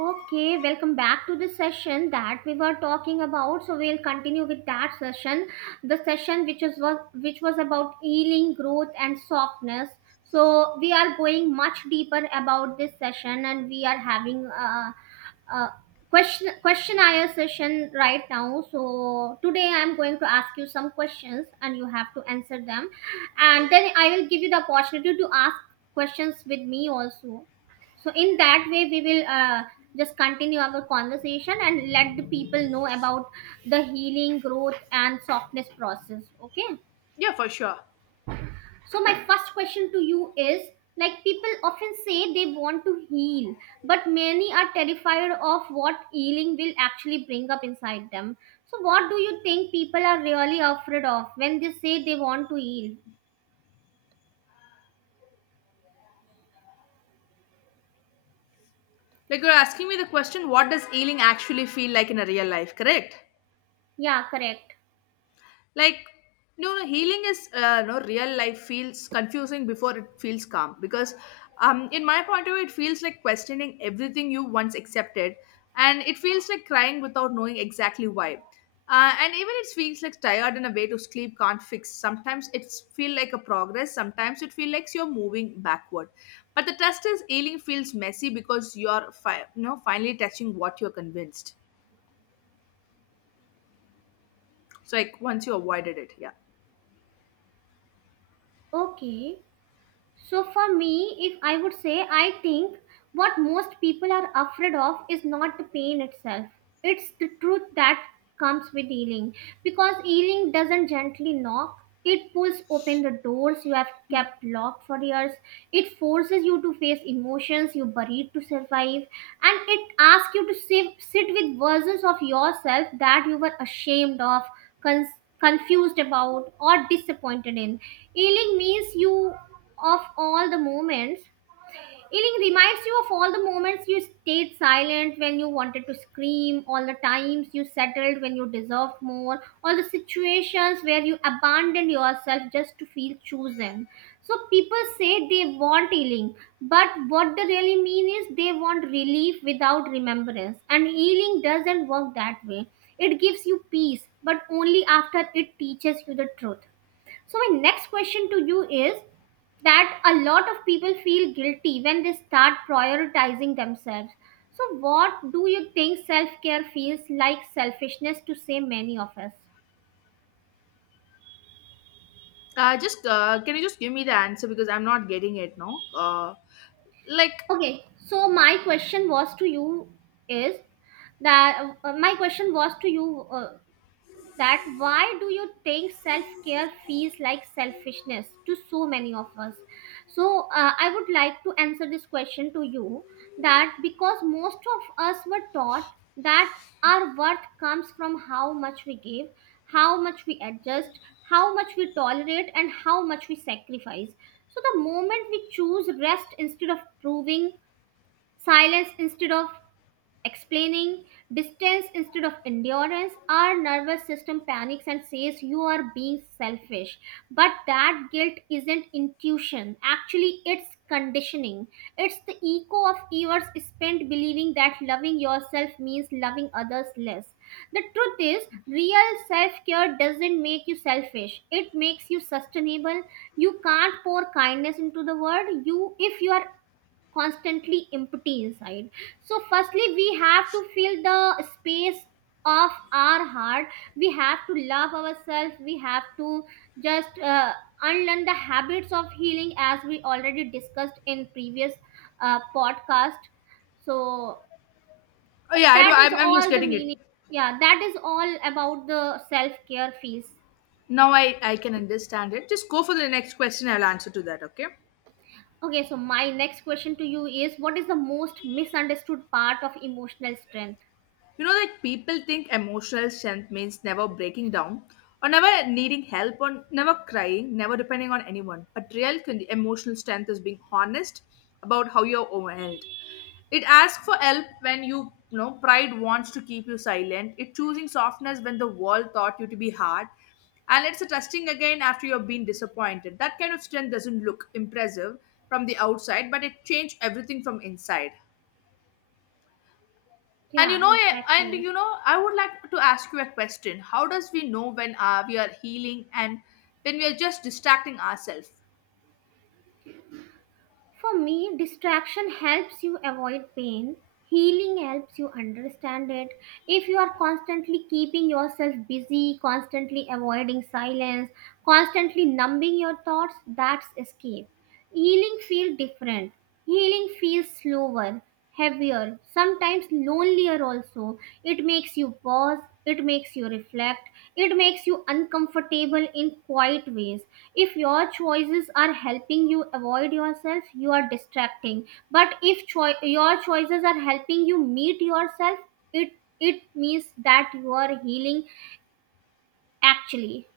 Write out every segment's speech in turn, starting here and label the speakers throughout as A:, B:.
A: Okay, welcome back to the session that we were talking about. So we'll continue with that session, the session which was about healing, growth, and softness. So we are going much deeper about this session, and we are having a questionnaire session right now. So today I'm going to ask you some questions, and you have to answer them, and then I will give you the opportunity to ask questions with me also. So in that way we will just continue our conversation and let the people know about the healing, growth, and softness process, okay?
B: Yeah, for sure.
A: So my first question to you is, like, people often say they want to heal, but many are terrified of what healing will actually bring up inside them. So what do you think people are really afraid of when they say they want to heal?
B: Like you're asking me the question, what does healing actually feel like in a real life, correct?
A: Yeah, correct.
B: Like, no, no, healing is, no, real life feels confusing before it feels calm, because, in my point of view, it feels like questioning everything you once accepted, and it feels like crying without knowing exactly why. And even it feels like tired in a way to sleep can't fix. Sometimes it's feel like a progress, sometimes it feels like you're moving backward. But the test is healing feels messy because you're you know, finally touching what you're convinced. So, like, once you avoided it. Yeah.
A: Okay. So, for me, if I would say, I think what most people are afraid of is not the pain itself, it's the truth that comes with healing. Because healing doesn't gently knock, it pulls open the doors you have kept locked for years, it forces you to face emotions you buried to survive, and it asks you to sit with versions of yourself that you were ashamed of, con confused about, or disappointed in. Healing means you of all the moments. Healing reminds you of all the moments you stayed silent when you wanted to scream, all the times you settled when you deserved more, all the situations where you abandoned yourself just to feel chosen. So people say they want healing, but what they really mean is they want relief without remembrance. And healing doesn't work that way. It gives you peace, but only after it teaches you the truth. So, my next question to you is that a lot of people feel guilty when they start prioritizing themselves. So, what do you think self care feels like selfishness to say many of us?
B: Just can you just give me the answer because I'm not getting it now. Like
A: Okay, so my question was to you is that my question was to you that why do you think self-care feels like selfishness to so many of us? So I would like to answer this question to you, that because most of us were taught that our worth comes from how much we give, how much we adjust, how much we tolerate, and how much we sacrifice. So the moment we choose rest instead of proving, silence instead of explaining, distance instead of endurance, our nervous system panics and says you are being selfish. But that guilt isn't intuition, actually it's conditioning. It's the echo of years spent believing that loving yourself means loving others less. The truth is, real self-care doesn't make you selfish, it makes you sustainable. You can't pour kindness into the world you if you are constantly empty inside. So firstly we have to fill the space of our heart, we have to love ourselves, we have to just unlearn the habits of healing, as we already discussed in previous podcast. So
B: oh yeah, I do.
A: that is
B: I'm just
A: all the
B: getting
A: meaning.
B: it
A: Yeah, that is all about the self care phase.
B: now. I can understand it. Just go for the next question. I'll answer to that. Okay.
A: Okay, so my next question to you is, what is the most misunderstood part of emotional strength?
B: You know, like, people think emotional strength means never breaking down, or never needing help, or never crying, never depending on anyone. But real emotional strength is being honest about how you're overwhelmed. It asks for help when you know, pride wants to keep you silent. It choosing softness when the world thought you to be hard. And it's a trusting again after you've been disappointed. That kind of strength doesn't look impressive from the outside, but it changed everything from inside. And you
A: Yeah,
B: know,
A: exactly.
B: I would like to ask you a question. How does we know when, we are healing and when we are just distracting ourselves?
A: For me, distraction helps you avoid pain. Healing helps you understand it. If you are constantly keeping yourself busy, constantly avoiding silence, constantly numbing your thoughts, that's escape. Healing feels different. Healing feels slower, heavier, sometimes lonelier also. It makes you pause, it makes you reflect, it makes you uncomfortable in quiet ways. If your choices are helping you avoid yourself, you are distracting. But if your choices are helping you meet yourself, it it means that you are healing actually.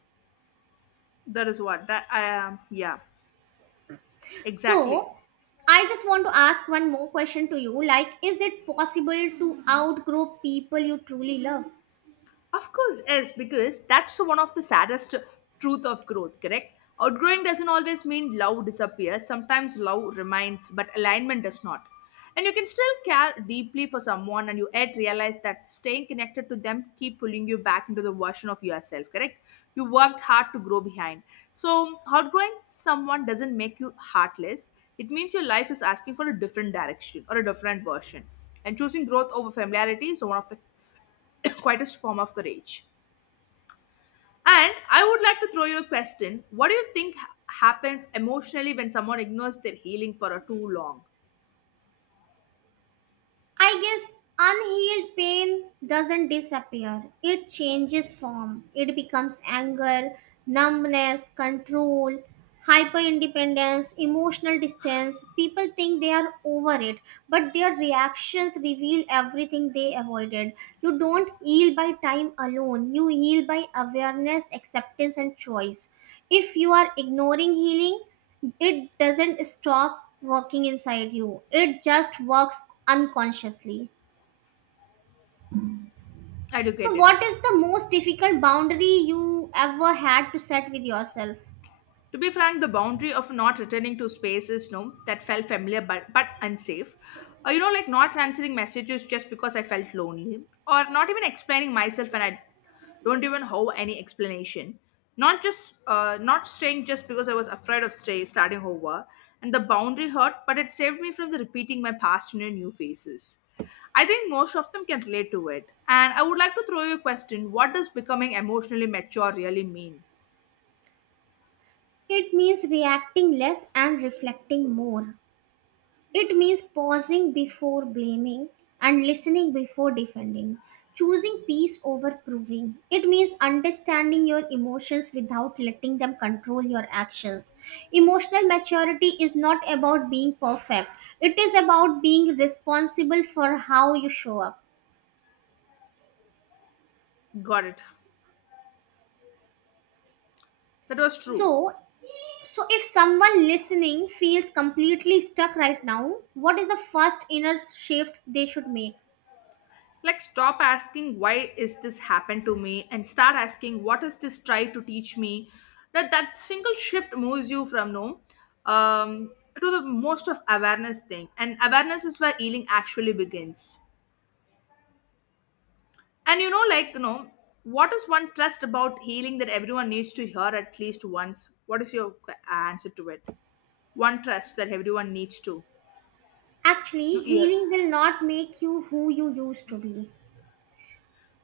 B: That is what that I am. Yeah, exactly.
A: So, I just want to ask one more question to you, like, is it possible to outgrow people you truly love?
B: Of course, yes, because that's one of the saddest truth of growth, correct? Outgrowing doesn't always mean love disappears. Sometimes love remains, but alignment does not. And you can still care deeply for someone, and you yet realize that staying connected to them keep pulling you back into the version of yourself, correct? You worked hard to grow behind. So, outgrowing someone doesn't make you heartless. It means your life is asking for a different direction or a different version. And choosing growth over familiarity is one of the quietest form of courage. And I would like to throw you a question. What do you think happens emotionally when someone ignores their healing for a too long?
A: I guess unhealed pain doesn't disappear. It changes form. It becomes anger, numbness, control, hyper independence, emotional distance. People think they are over it, but their reactions reveal everything they avoided. You don't heal by time alone, you heal by awareness, acceptance, and choice. If you are ignoring healing, it doesn't stop working inside you, it just works unconsciously. So,
B: Educated.
A: what is the most difficult boundary you ever had to set with yourself?
B: To be frank, the boundary of not returning to space is no, that felt familiar, but unsafe. You know, like, not answering messages just because I felt lonely, or not even explaining myself, and I don't even have any explanation. Not just, not staying just because I was afraid of starting over, and the boundary hurt, but it saved me from the repeating my past in a new faces. I think most of them can relate to it. And I would like to throw you a question: what does becoming emotionally mature really mean?
A: It means reacting less and reflecting more. It means pausing before blaming and listening before defending, choosing peace over proving. It means understanding your emotions without letting them control your actions. Emotional maturity is not about being perfect, it is about being responsible for how you show up.
B: Got it. That was true.
A: So, so if someone listening feels completely stuck right now, what is the first inner shift they should make?
B: Like, stop asking, why is this happened to me? And start asking, what is this try to teach me? That single shift moves you from no, um, to the most of awareness thing. And awareness is where healing actually begins. And you know, like, what is one trust about healing that everyone needs to hear at least once? What is your answer to it? One trust that everyone needs to,
A: Actually,
B: hear.
A: healing will not make you who you used to be.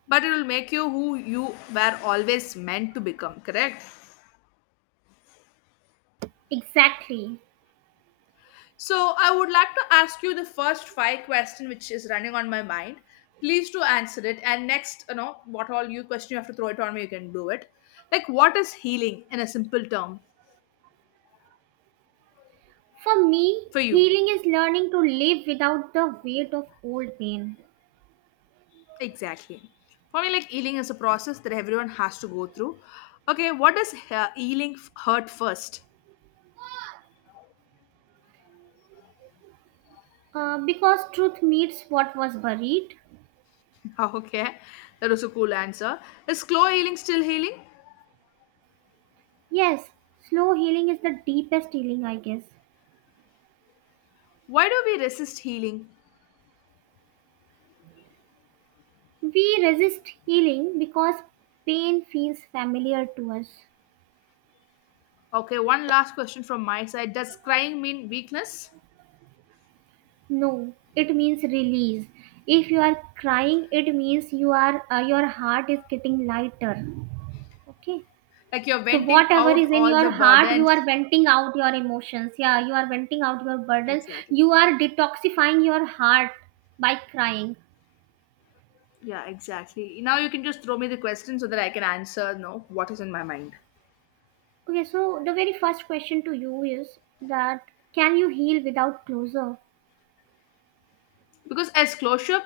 B: But it will make you who you were always meant to become, correct?
A: Exactly.
B: So I would like to ask you the first five question which is running on my mind. Please to answer it. And next, you know, what all you question you have to throw it on me, you can do it. Like, what is healing in a simple term
A: For me,
B: for you?
A: healing is learning to live without the weight of old pain.
B: Exactly. For me, like, healing is a process that everyone has to go through. Okay, what does healing hurt first?
A: Because truth meets what was buried.
B: Okay, that was a cool answer. Is slow healing still healing?
A: Yes, slow healing is the deepest healing, I guess.
B: Why do we resist healing?
A: We resist healing because pain feels familiar to us.
B: Okay, one last question from my side. Does crying mean weakness?
A: No, it means release. If you are crying, it means your heart is getting lighter. Okay.
B: Like, you're
A: So
B: venting
A: whatever
B: out
A: is in
B: all
A: your
B: the
A: heart, you are
B: burdens.
A: venting out your emotions, yeah, you are venting out your burdens,
B: Exactly.
A: you are detoxifying your heart by crying.
B: Yeah, exactly. Now you can just throw me the question so that I can answer, no, what is in my mind.
A: Okay, so the very first question to you is that, can you heal without closure?
B: Because as closure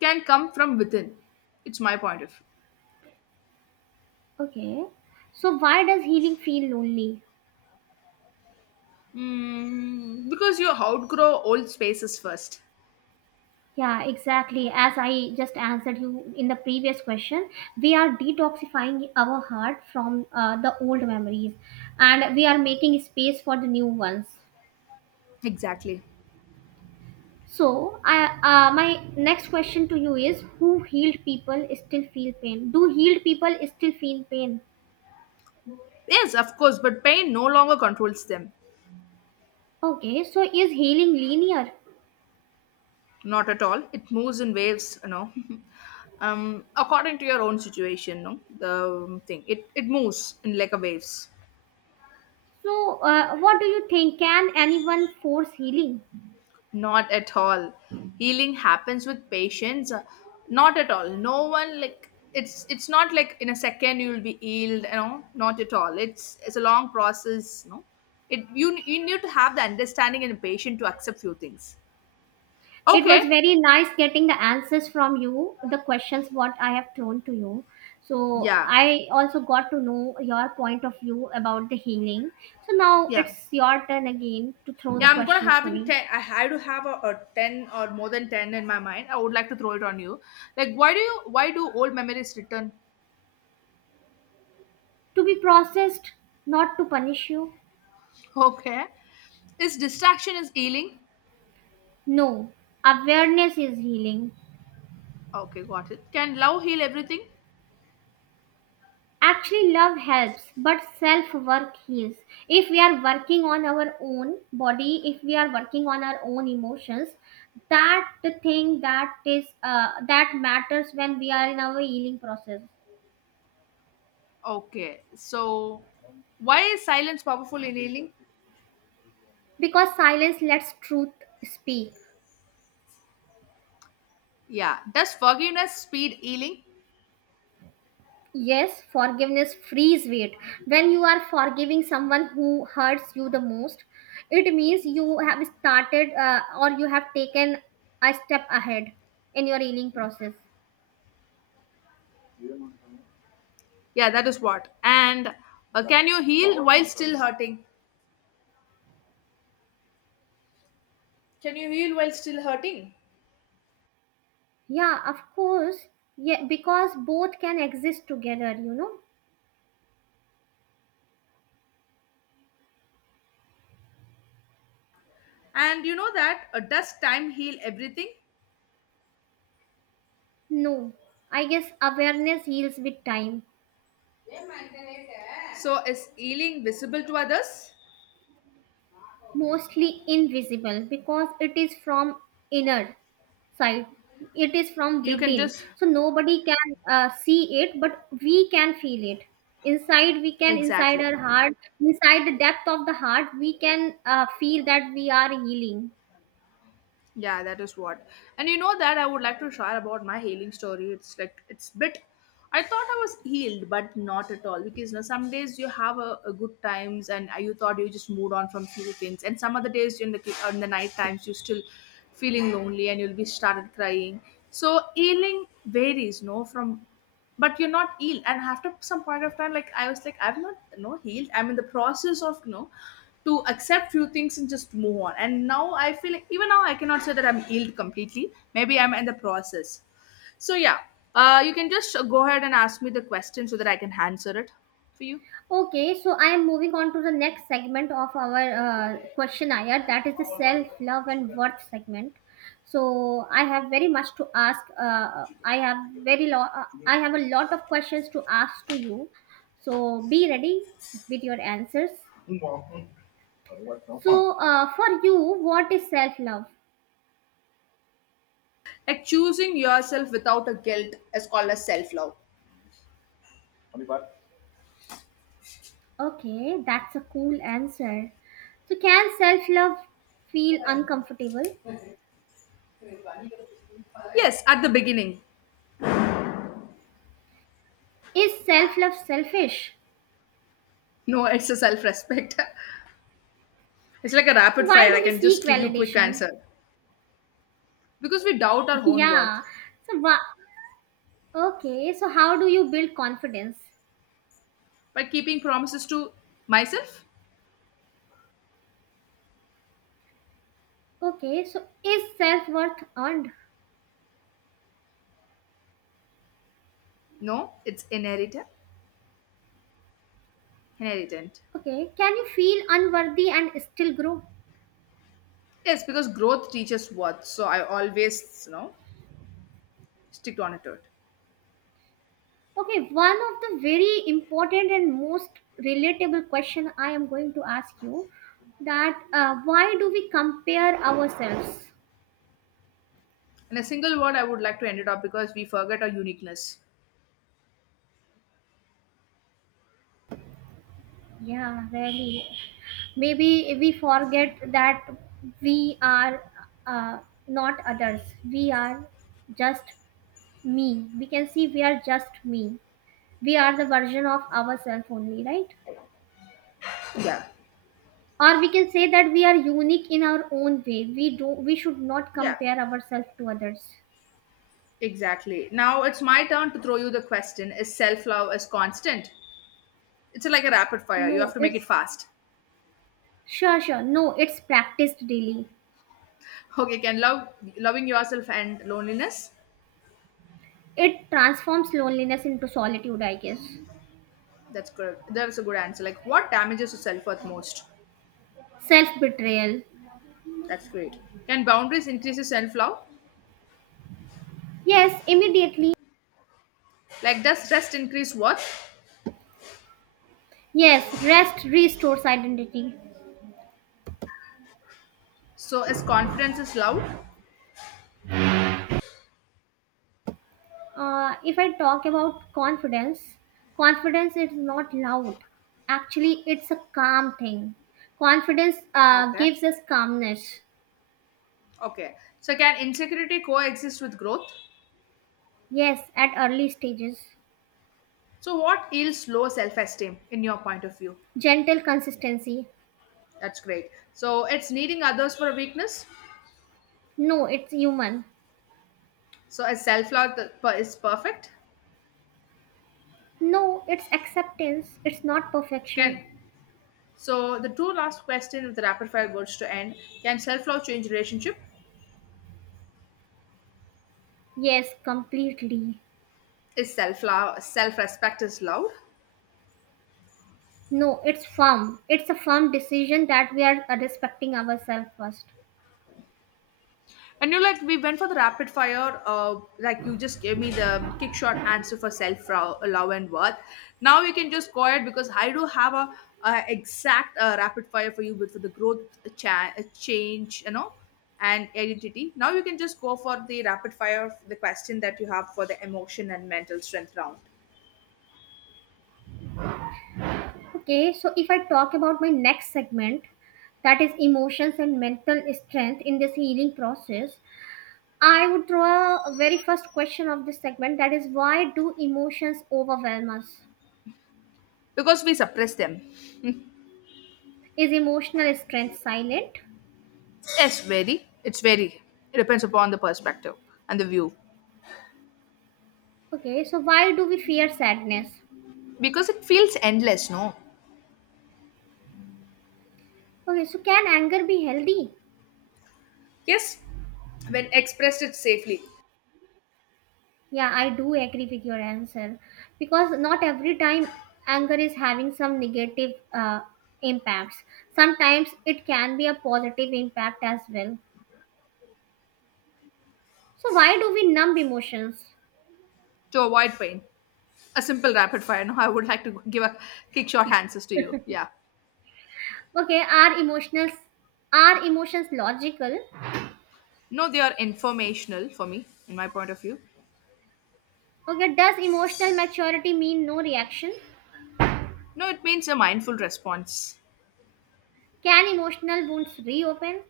B: can come from within, it's my point of view.
A: Okay, so why does healing feel lonely?
B: Because you outgrow old spaces first.
A: Yeah, exactly, as I just answered you in the previous question, we are detoxifying our heart from the old memories and we are making space for the new ones.
B: Exactly.
A: So, I, my next question to you is, Who healed people still feel pain? Do healed people still feel pain?
B: Yes, of course, but pain no longer controls them.
A: Okay, so is healing linear?
B: Not at all, it moves in waves, you know. um According to your own situation, no, the thing, it moves in like a waves.
A: So, what do you think? Can anyone force healing?
B: Not at all, healing happens with patience. Not at all, no one, like, it's not like in a second you will be healed, you know. Not at all, it's a long process, no, it you you need to have the understanding and patience to accept few things.
A: It
B: Okay.
A: was very nice getting the answers from you, the questions what I have thrown to you. So,
B: Yeah,
A: I also got to know your point of view about the healing. So, now
B: yeah,
A: it's your turn again to throw the
B: yeah, I'm gonna
A: questions to
B: having
A: me.
B: 10. I had to have a 10 or more than 10 in my mind, I would like to throw it on you. Like, why do old memories return?
A: To be processed, not to punish you.
B: Okay. Is distraction is healing?
A: No, awareness is healing.
B: Okay, got it. Can love heal everything?
A: Actually, love helps, but self work heals. If we are working on our own body, if we are working on our own emotions, that the thing that is that matters when we are in our healing process.
B: Okay, so why is silence powerful in healing?
A: Because silence lets truth speak.
B: Yeah, does forgiveness speed healing?
A: Yes, forgiveness frees weight. When you are forgiving someone who hurts you the most, it means you have taken a step ahead in your healing process.
B: Yeah, that is what. And, can you heal while still hurting? Can you heal while still hurting?
A: Yeah, of course. Yeah, because both can exist together, you know.
B: And you know that, does time heal everything?
A: No, I guess awareness heals with time,
B: So, is healing visible to others?
A: mostly invisible because it is from inner side. It is from
B: You can
A: within,
B: just
A: so nobody can see it, but we can feel it inside. We can inside
B: exactly.
A: our heart, inside the depth of the heart we can feel that we are healing.
B: Yeah, that is what. And you know that I would like to share about my healing story. It's like it's bit. I thought I was healed, but not at all. Because you know, some days you have a good times, and you thought you just moved on from few things, and some other days in the night times you still feeling lonely, and you'll be started crying. So healing varies, no, from, but you're not healed, and after some point of time, like I was like, I'm not no healed, I'm in the process of, you know, to accept few things and just move on, and now I feel like even now I cannot say that I'm healed completely, maybe I'm in the process, so yeah. You can just go ahead and ask me the question so that I can answer it for you.
A: Okay, so I am moving on to the next segment of our questionnaire, that is the self love and worth segment. So I have very much to ask, I have a lot of questions to ask to you, so be ready with your answers. So, for you, what is self love?
B: Like, choosing yourself without a guilt is called as self-love.
A: Okay, that's a cool answer. So, can self love feel uncomfortable?
B: Yes, at the beginning.
A: Is self love selfish?
B: No, it's a self-respect. It's like a
A: So,
B: rapid
A: why
B: fire, I
A: do we
B: can
A: seek
B: just give you quick
A: validation?
B: answer. Because we doubt our own
A: Yeah.
B: worth.
A: So, wha- okay, so how do you build confidence?
B: But keeping promises to myself?
A: Okay, so is self worth earned?
B: No, it's inherited. Inheritant.
A: Okay, can you feel unworthy and still grow?
B: Yes, because growth teaches worth. So I always, you know, stick on it. To it.
A: Okay, one of the very important and most relatable question I am going to ask you, that why do we compare ourselves?
B: In a single word, I would like to end it up because we forget our uniqueness.
A: Yeah, really. Maybe we forget that we are uh, not others. We are just me. We can see We are just me. We are the version of ourselves only, right?
B: Yeah.
A: Or we can say that we are unique in our own way. We do. We should not
B: Yeah.
A: compare ourselves to others.
B: Exactly. Now it's my turn to throw you the question. Is self love is constant? It's like a rapid fire. You
A: No,
B: have to make it
A: it's
B: fast.
A: Sure, sure. No, it's practiced daily.
B: Okay, can love loving yourself and loneliness?
A: It transforms loneliness into solitude, I guess.
B: That's good. That's a good answer. Like, what damages your self worth most?
A: Self betrayal.
B: That's great. Can boundaries increase self love?
A: Yes, immediately.
B: Like, does rest increase worth?
A: Yes, rest restores identity.
B: So, is confidence is loud?
A: If I talk about confidence, confidence is not loud. Actually, it's a calm thing. Confidence
B: Okay.
A: gives us calmness.
B: Okay. So, can insecurity coexist with growth?
A: Yes, at early stages.
B: So, what yields low self esteem in your point of view?
A: Gentle consistency.
B: That's great. So, it's needing others for a weakness.
A: No, it's human.
B: So, is self love is perfect?
A: No, it's acceptance. It's not perfection.
B: Can so the two last question with the rapid fire words to end. Can self love change relationship?
A: Yes, completely.
B: Is self love self respect is love?
A: No, it's firm. It's a firm decision that we are respecting ourselves first.
B: And you like we went for the rapid fire. Like, you just gave me the kick shot answer for self love and worth. Now you can just go ahead because I do have a exact, rapid fire for you with for the growth change, you know, and identity. Now you can just go for the rapid fire the question that you have for the emotion and mental strength round.
A: Okay, so if I talk about my next segment, that is emotions and mental strength in this healing process, I would draw a very first question of this segment, that is, why do emotions overwhelm us?
B: Because we suppress them.
A: Is emotional strength silent?
B: Yes, very. It's very. It depends upon the perspective and the view.
A: Okay, so why do we fear sadness?
B: Because it feels endless. No.
A: Okay, so can anger be healthy?
B: Yes, when expressed it safely.
A: Yeah, I do agree with your answer, because not every time anger is having some negative impacts. Sometimes it can be a positive impact as well. So why do we numb emotions?
B: To avoid pain. A simple rapid fire. No, I would like to give a kick short answers to you. Yeah.
A: Okay, are emotions logical?
B: No, they are informational for me, in my point of view.
A: Okay, does emotional maturity mean no reaction?
B: No, it means a mindful response.
A: Can emotional wounds reopen?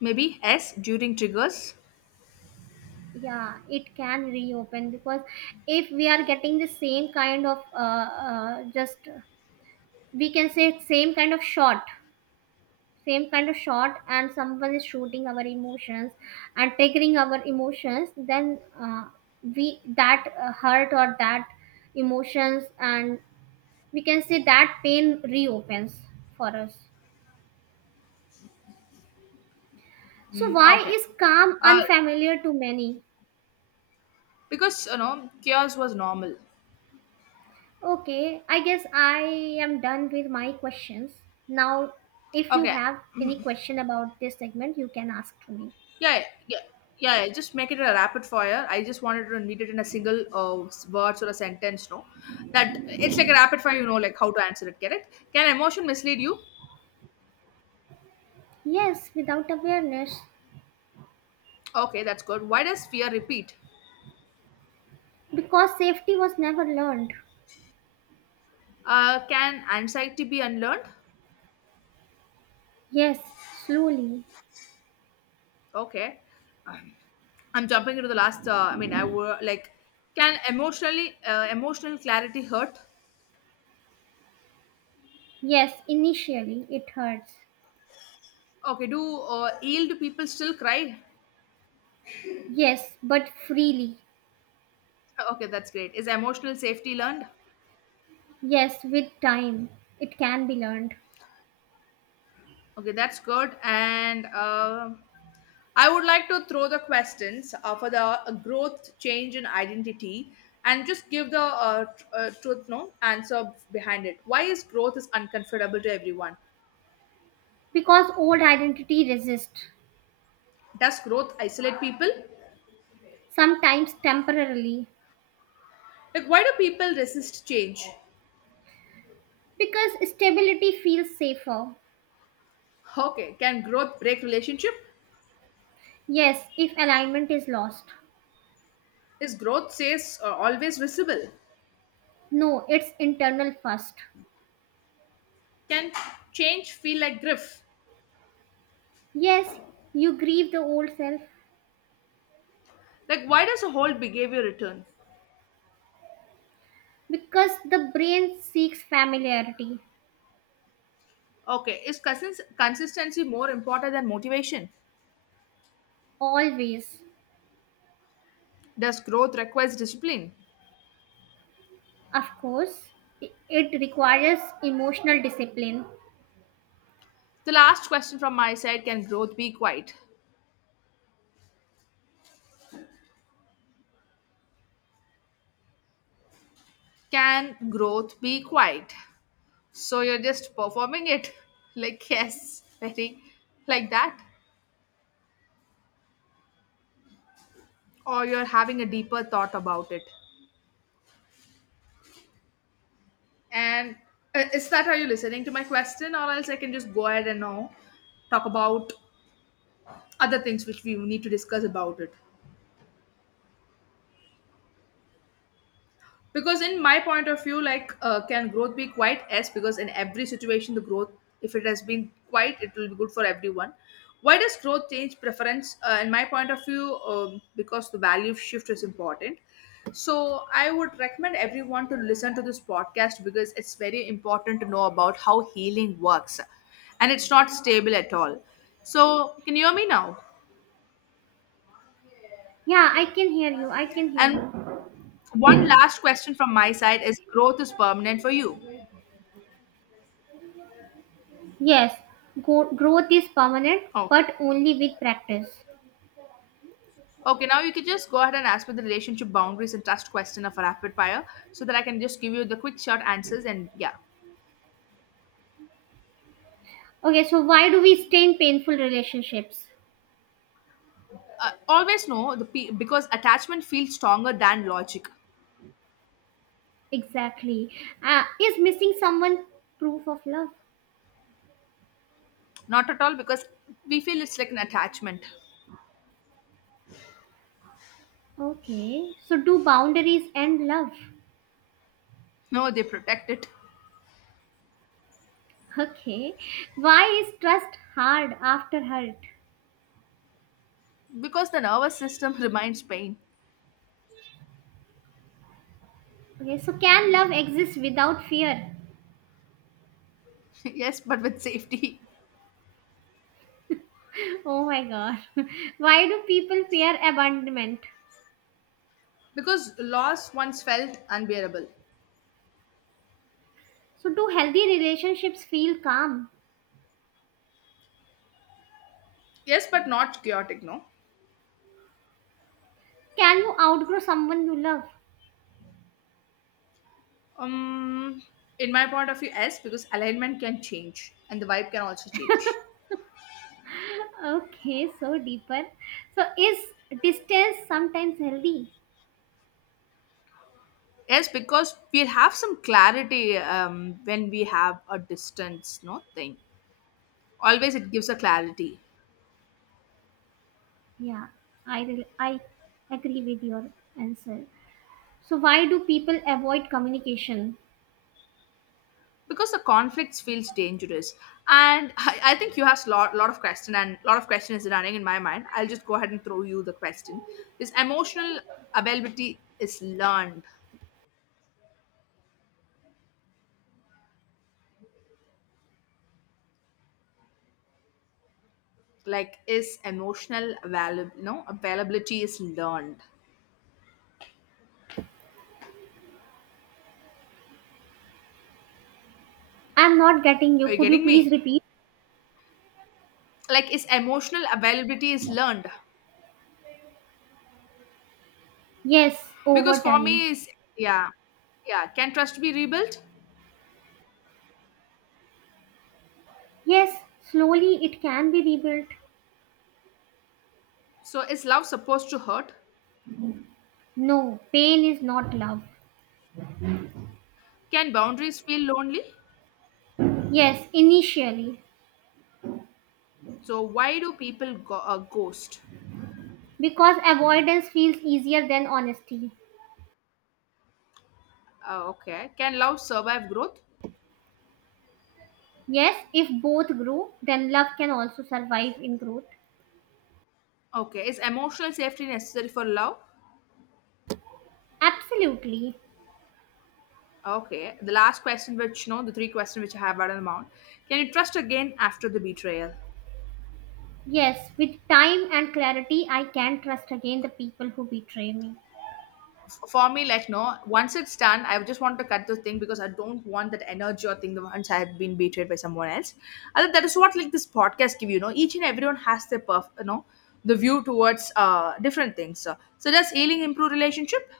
B: Maybe S during triggers.
A: Yeah, it can reopen, because if we are getting the same kind of just we can say same kind of shot same kind of shot, and someone is shooting our emotions and triggering our emotions, then we that hurt or that emotions, and we can say that pain reopens for us. So
B: Mm,
A: why
B: okay.
A: is calm
B: Uh,
A: unfamiliar to many?
B: because you know, chaos was normal.
A: Okay, I guess I am done with my questions now. If you
B: Okay.
A: have any question about this segment, you can ask to me.
B: Yeah, yeah, yeah, yeah, just make it a rapid fire. I just wanted to need it in a single, words or a sentence. No, that it's like a rapid fire. You know, like how to answer it. Correct? Can emotion mislead you?
A: Yes, without awareness.
B: Okay, that's good. Why does fear repeat?
A: Because safety was never learned.
B: Can anxiety be unlearned?
A: Yes, slowly.
B: Okay, I'm jumping into the last. Can emotional clarity hurt?
A: Yes, initially it hurts.
B: Okay, do yield people still cry?
A: Yes, but freely.
B: Okay, that's great. Is emotional safety learned?
A: Yes, with time it can be learned.
B: Okay, that's good. And I would like to throw the questions for the growth, change, and identity, and just give the truth no answer behind it. Why is growth is uncomfortable to everyone?
A: Because old identity resists,
B: Does growth isolate people?
A: sometimes temporarily.
B: Like, why do people resist change?
A: Because stability feels safer.
B: Okay, can growth break relationship?
A: Yes, if alignment is lost.
B: Is growth says always visible?
A: No, it's internal first.
B: Can change feel like grief?
A: Yes, you grieve the old self
B: Like, why does a whole behavior return?
A: because the brain seeks familiarity.
B: Okay, is consistency more important than motivation?
A: Always.
B: Does growth requires discipline?
A: Of course, it requires emotional discipline.
B: The last question from my side, can growth be quiet? Can growth be quiet? So you're just performing it like yes, very like that, or you're having a deeper thought about it. And Is that how you listening to my question, or else I can just go ahead and now talk about other things which we need to discuss about it? Because in my point of view, like, can growth be quite s, because in every situation the growth, if it has been quite, it will be good for everyone. Why does growth change preference, in my point of view, because the value shift is important. So I would recommend everyone to listen to this podcast because it's very important to know about how healing works, and it's not stable at all. So can you hear me now?
A: Yeah, I can hear you. I can hear
B: And
A: you.
B: one last question from my side, is growth is permanent for you.
A: Yes, growth is permanent,
B: Okay.
A: but only with practice.
B: Okay, now you can just go ahead and ask me the relationship, boundaries and trust question of a rapid fire so that I can just give you the quick short answers, and yeah.
A: Okay, so why do we stay in painful relationships?
B: Always know the because attachment feels stronger than logic.
A: Exactly. Is missing someone proof of love?
B: Not at all, because we feel it's like an attachment.
A: Okay, so do boundaries and love.
B: No, they protect it.
A: Okay, why is trust hard after hurt?
B: Because the nervous system reminds pain.
A: Okay, so can love exist without fear?
B: Yes, but with safety.
A: Oh my god. Why do people fear abandonment?
B: Because loss once felt unbearable.
A: So, do healthy relationships feel calm?
B: Yes, but not chaotic, no?
A: Can you outgrow someone you love?
B: Um, in my point of view, yes, because alignment can change and the vibe can also change.
A: Okay, so deeper. So, is distance sometimes healthy?
B: Yes, because we'll have some clarity when we have a distance, no thing. Always it gives a clarity.
A: Yeah, I agree with your answer. So, why do people avoid communication?
B: Because the conflicts feels dangerous. And I think you have a lot of question, and lot of question is running in my mind. I'll just go ahead and throw you the question. Is emotional availability is learned? Like, is emotional available? No, availability is learned.
A: I'm not getting you.
B: Are you
A: Could you
B: getting
A: please
B: me?
A: repeat?
B: Like, is emotional availability is learned?
A: Yes,
B: Because
A: over
B: for
A: time.
B: me is yeah, yeah. Can trust be rebuilt?
A: Yes, slowly it can be rebuilt.
B: So is love supposed to hurt?
A: No, pain is not love.
B: Can boundaries feel lonely?
A: Yes, initially.
B: So why do people ghost?
A: Because avoidance feels easier than honesty.
B: Okay. Can love survive growth?
A: Yes, if both grow, then love can also survive in growth.
B: Okay. Is emotional safety necessary for love?
A: Absolutely.
B: Okay. The last question, which no, the three questions which I have at the mount. Can you trust again after the betrayal?
A: Yes, with time and clarity, I can trust again the people who betray me.
B: For me, like, no, once it's done, I just want to cut the thing because I don't want that energy or thing the once I've been betrayed by someone else. And that is what like this podcast give you, know. Each and everyone has their the view towards different things. So does healing improve relationship?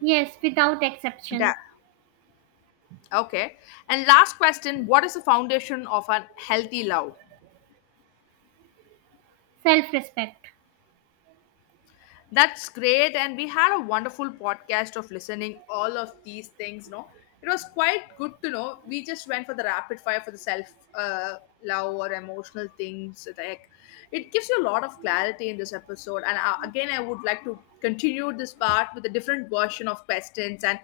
A: Yes, without exception.
B: That okay. And last question, what is the foundation of a healthy love?
A: Self respect.
B: That's great. And we had a wonderful podcast of listening all of these things, no? It was quite good to know. We just went for the rapid fire for the self uh, love or emotional things. Like, it gives you a lot of clarity in this episode. And Again, I would like to continue this part with a different version of questions, and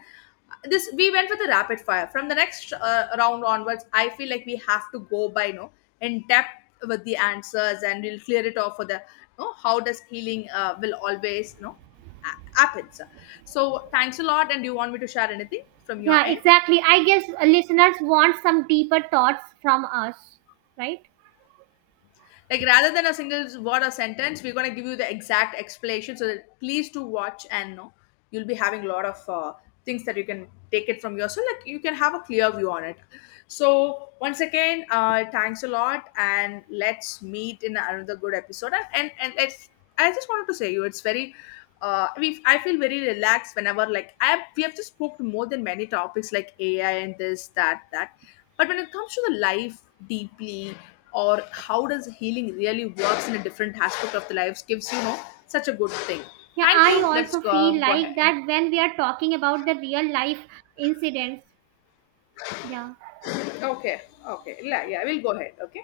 B: this we went with a rapid fire. From the next round onwards, I feel like we have to go by, you know, in depth with the answers, and we'll clear it off for the, you know, how does healing will always, you know, happens. So thanks a lot, and do you want me to share anything from your
A: Yeah,
B: end?
A: exactly. I guess listeners want some deeper thoughts from us, right?
B: Like, rather than a single word or sentence, we're gonna give you the exact explanation. So that please do watch and know you'll be having a lot of things that you can take it from yourself. Like, you can have a clear view on it. So once again, thanks a lot, and let's meet in another good episode. And it's, I just wanted to say you, it's very. I feel very relaxed whenever like I we have just spoke more than many topics like AI and this that that, but when it comes to the life deeply, or how does healing really works in a different aspect of the lives, gives you know such a good thing.
A: Yeah,
B: Thank
A: I
B: you, let's
A: also feel
B: go ahead,
A: like
B: you know.
A: that when we are talking about the real life incidents. Yeah.
B: Okay, okay, yeah, yeah, we'll go ahead. Okay.